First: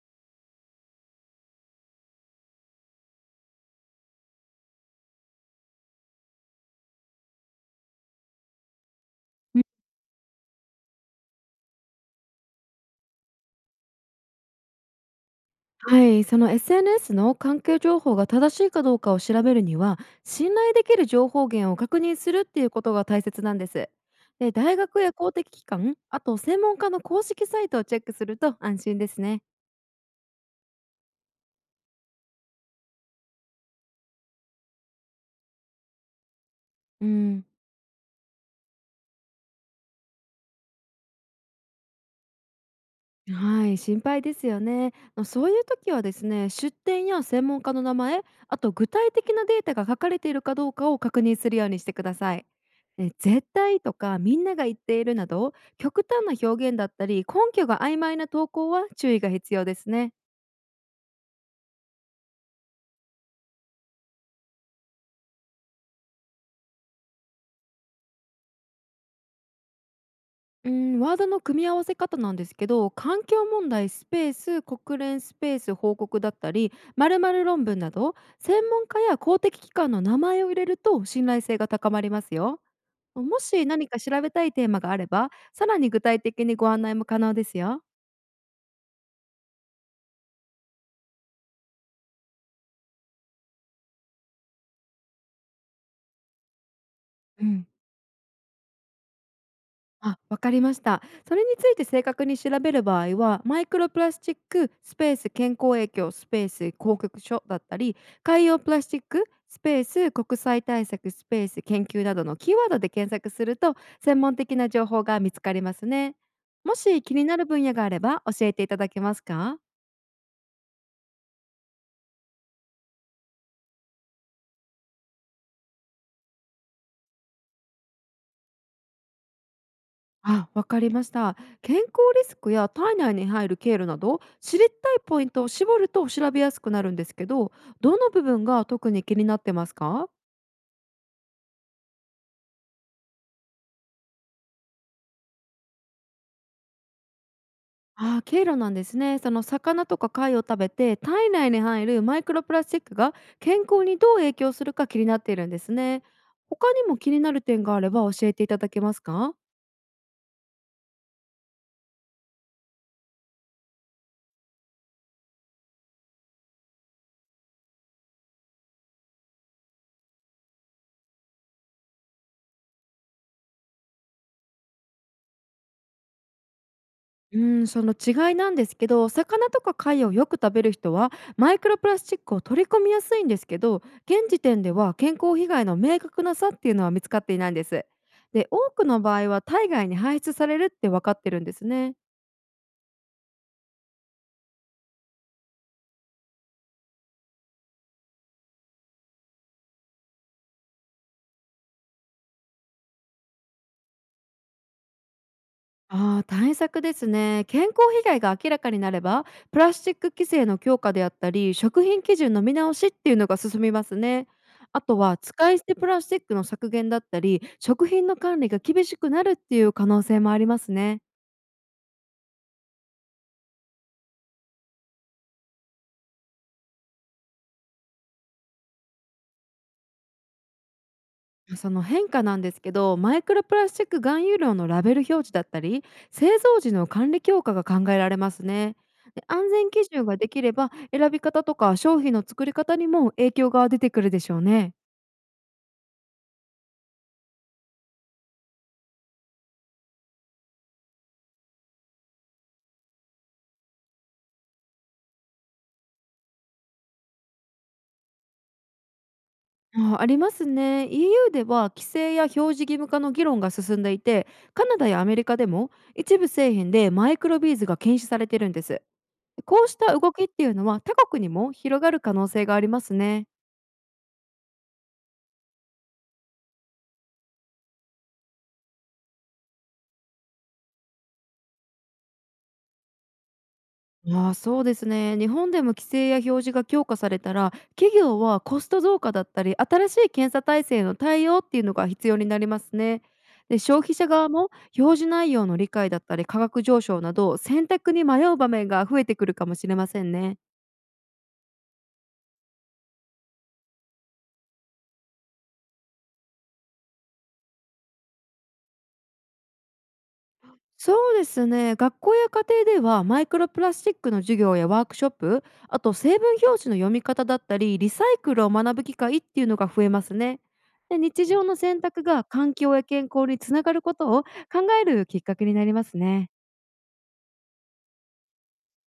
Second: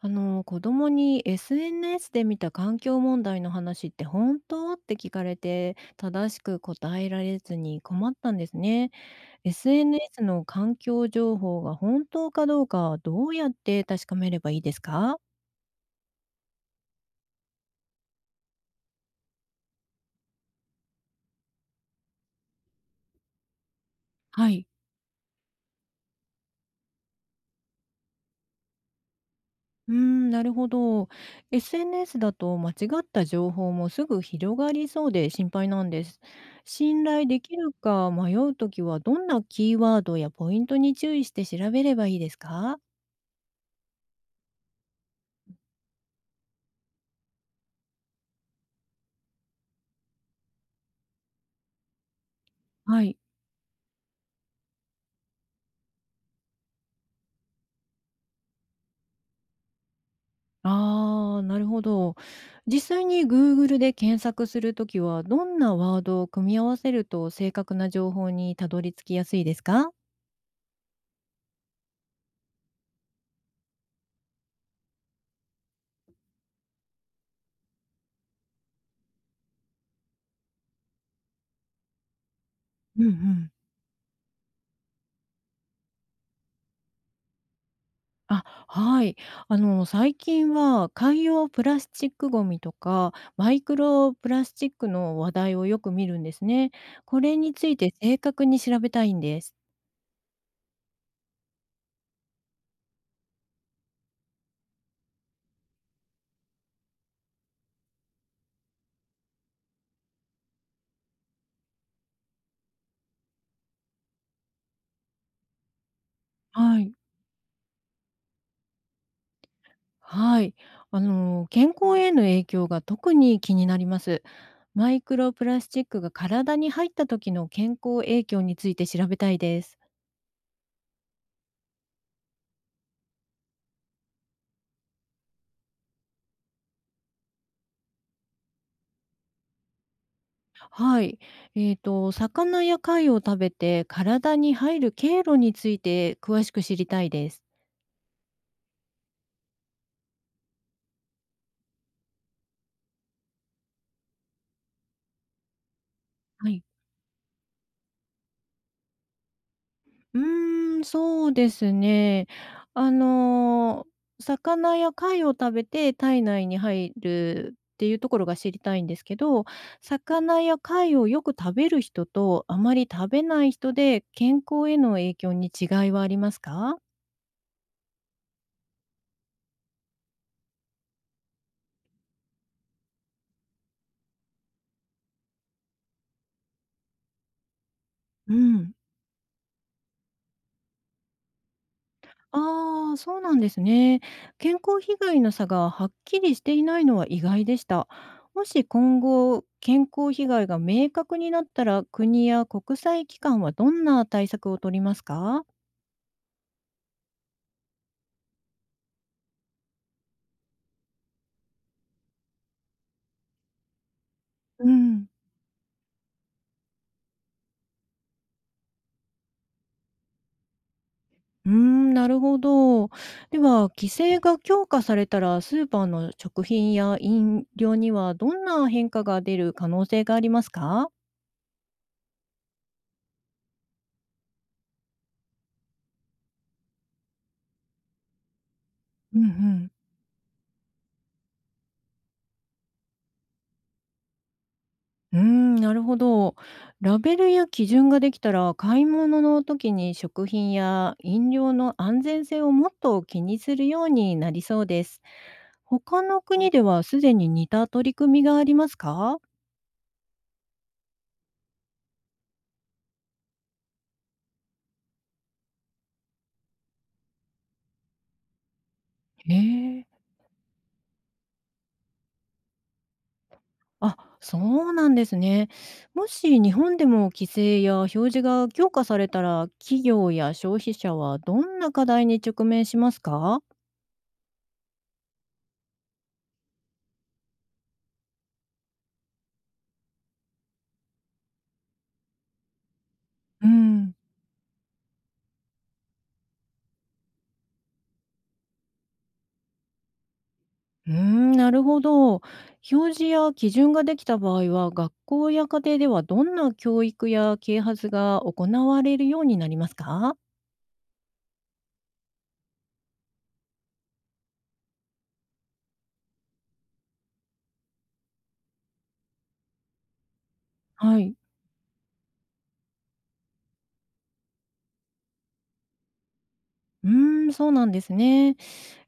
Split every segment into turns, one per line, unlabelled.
あの子供に SNS で見た環境問題の話って本当って聞かれて正しく答えられずに困ったんですね。
うん、
SNS の環境情報が本当かどうかどうやって確かめればいいですか？
はい、その SNS の関係情報が正しいかどうかを調べるには、信頼できる情報源を確認するっていうことが大切なんです。
は
で、
い。
大学や公的機関、あと専門家の公式サイトをチェックすると安心ですね。
うーん、なるほど。SNS だと間違った情報もすぐ広がりそうで心配なんです。信
う
頼で
ん、
きるか迷うときはどんなキーワードやポイントに注意して調べればいいですか？
はい、心配ですよね。あ、そういう時はですね、出店や専門家の名前、あと具体的なデータが書かれているかどうかを確認するようにしてください。
はい。
絶対とかみんなが言っているなど極端な表現だったり根拠が曖昧な投稿は注意が必要ですね。
ああ、なるほど。実際に Google で検索するときは、どんなワードを組み合わせると正確な情報にたどり着きやすいですか？
うん、ワードの組み合わせ方なんですけど、環境問題スペース国連スペース報告だったり〇〇論文など、専門家や公的機関の名前を入れると信頼性が高まりますよ。
うんう
も
ん。
し何か調べたいテーマがあれば、さらに具体的にご案内も可能ですよ。
あ、はい。最近は海洋プラスチックごみとか、マイクロプラスチックの話題をよく見るんですね。これ
う
につ
ん。
いて正確に調べたいんです。
あ、わかりました。それについて正確に調べる場合は、マイクロプラスチック、スペース健康影響、スペース公局所だったり、海洋プラスチック、スペース国際対策、スペース研究などのキーワードで検索すると、専門的な情報が見つかりますね。も
はい。
し気になる分野があれば教えていただけますか？
はい。健康への影響が特に気になります。マイクロプラスチックが体に入った時の健康影響について調べたいです。
あ、わかりました。健康リスクや体内に入る経路など、知りたいポイントを絞ると調べやすくなるんですけど、どの部分が特に気になってますか？
はい。魚や貝を食べて体に入る経路について詳しく知りたいです。
あー、経路なんですね。その魚とか貝を食べて体内に入るマイクロプラスチックが健康にどう影響するか気になっているんですね。
はい。
他にも気になる点があれば教えていただけますか？
うーん、そうですね。あのー魚や貝を食べて体内に入るっていうところが知りたいんですけど、魚や貝をよく食べる人とあまり食べない人で健康への影響に違いはありますか？
うん、その違いなんですけど、魚とか貝をよく食べる人はマイクロプラスチックを取り込みやすいんですけど、現時点では健康被害の明確な差っていうのは見つかっていないんです。
う
で、多
ん。
くの場合は体外に排出されるって分かってるんですね。
ああ、そうなんですね。健康被害の差がはっきりしていないのは意外でした。もし今後、健康被害が明確になったら、国や国際機関はどんな対策を取りますか？
ああ、対策ですね。健康被害が明らかになれば、プラスチック規制の強化であったり、食品基準の見直しっていうのが進みますね。
う
あと
ん、
は使い捨てプラスチックの削減だったり、食品の管理が厳しくなるっていう可能性もありますね。
うーん、なるほど。では、規制が強化されたら、スーパーの食品や飲料にはどんな変化が出る可能性がありますか？
その変化なんですけど、マイクロプラスチック含有量のラベル表示だったり、製造時の管理強化が考えられますね。
うん
で、
う
安
ん。
全基準ができれば、選び方とか商品の作り方にも影響が出てくるでしょうね。
うーん、なるほど。ラベルや基準ができたら、買い物の時に食品や飲料の安全性をもっと気にするようになりそうです。他の国ではすでに似た取り組みがありますか？
ああ、りますね。EU では規制や表示義務化の議論が進んでいて、カナダやアメリカでも一部製品でマイクロビーズが禁止されてるんです。
へ
こうし
え、
た動きっていうのは他国にも広がる可能性がありますね。
あ、そうなんですね。もし日本でも規制や表示が強化されたら、企業や消費者はどんな課題に直面しますか？
ああ、そうですね。日本でも規制や表示が強化されたら、企業はコスト増加だったり、新しい検査体制の対応っていうのが必要になりますね。
う
で、消
ん。
費者側も表示内容の理解だったり価格上昇など、選択に迷う場面が増えてくるかもしれませんね。
うーん、なるほど。表示や基準ができた場合は、学校や家庭ではどんな教育や啓発が行われるようになりますか？
そうですね、学校や家庭ではマイクロプラスチックの授業やワークショップ、あと成分表示の読み方だったりリサイクルを学ぶ機会っていうのが増えますね。で、
はい。
日常の選択が環境や健康につながることを考えるきっかけになりますね。
うーん、そうなんですね。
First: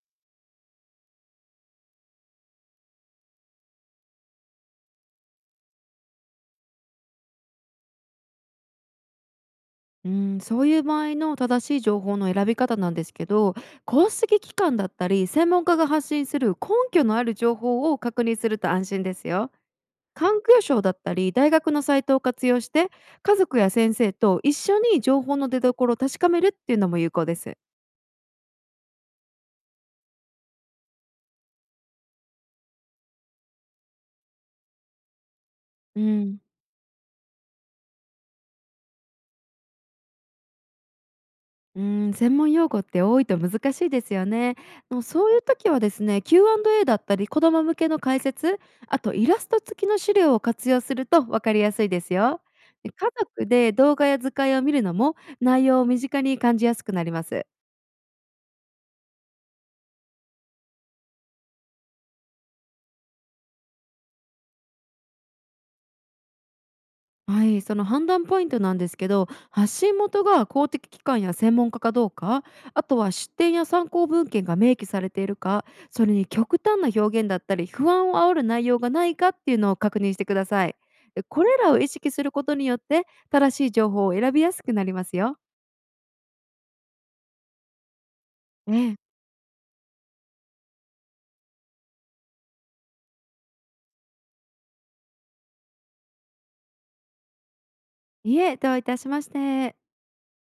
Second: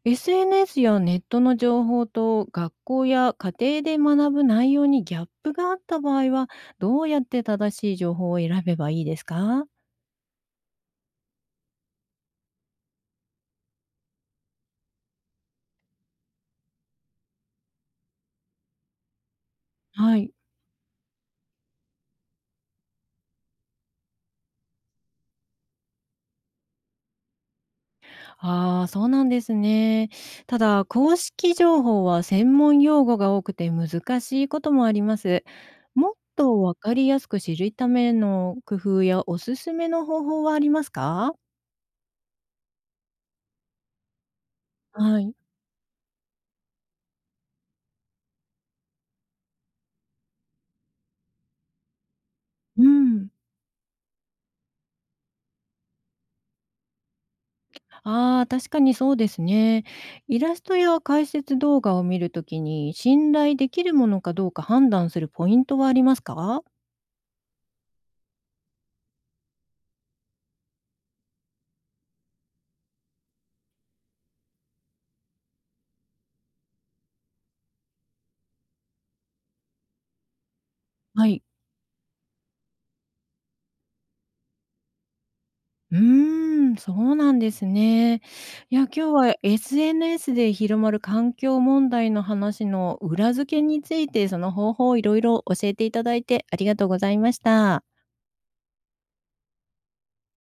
SNS やネットの情報と学校や家庭で学ぶ内容にギャップがあった場合は、どうやって正しい情報を選べばいいですか？
うん、そういう場合の正しい情報の選び方なんですけど、公式機関だったり専門家が発信する根拠のある情報を確認すると安心ですよ。
はい。
環境省だったり大学のサイトを活用して、家族や先生と一緒に情報の出所を確かめるっていうのも有効です。
ああ、そうなんですね。ただ、公式情報は専門用語が多くて難しいこともあります。
う
もっ
ん。
とわかりやすく知るための工夫やおすすめの方法はありますか？
うん、専門用語って多いと難しいですよね。もう
は
そう
い。
いう時はですね、 Q&A だったり子ども向けの解説、あとイラスト付きの資料を活用すると分かりやすいですよ。
う
で、家
ん。
族で動画や図解を見るのも内容を身近に感じやすくなります。
ああ、確かにそうですね。イラストや解説動画を見るときに信頼できるものかどうか判断するポイントはありますか？
はい、その判断ポイントなんですけど、発信元が公的機関や専門家かどうか、あとは出典や参考文献が明記されているか、それに極端な表現だったり不安を煽る内容がないかっていうのを確認してください。で、
はい。
これらを意識することによって正しい情報を選びやすくなりますよ。
うーん、そうなんですね。
え
いや、今
え、
日は SNS で広まる環境問題の話の裏付けについて、その方法をいろいろ教えていただいてありがとうございました。
いえ、どういたしまして。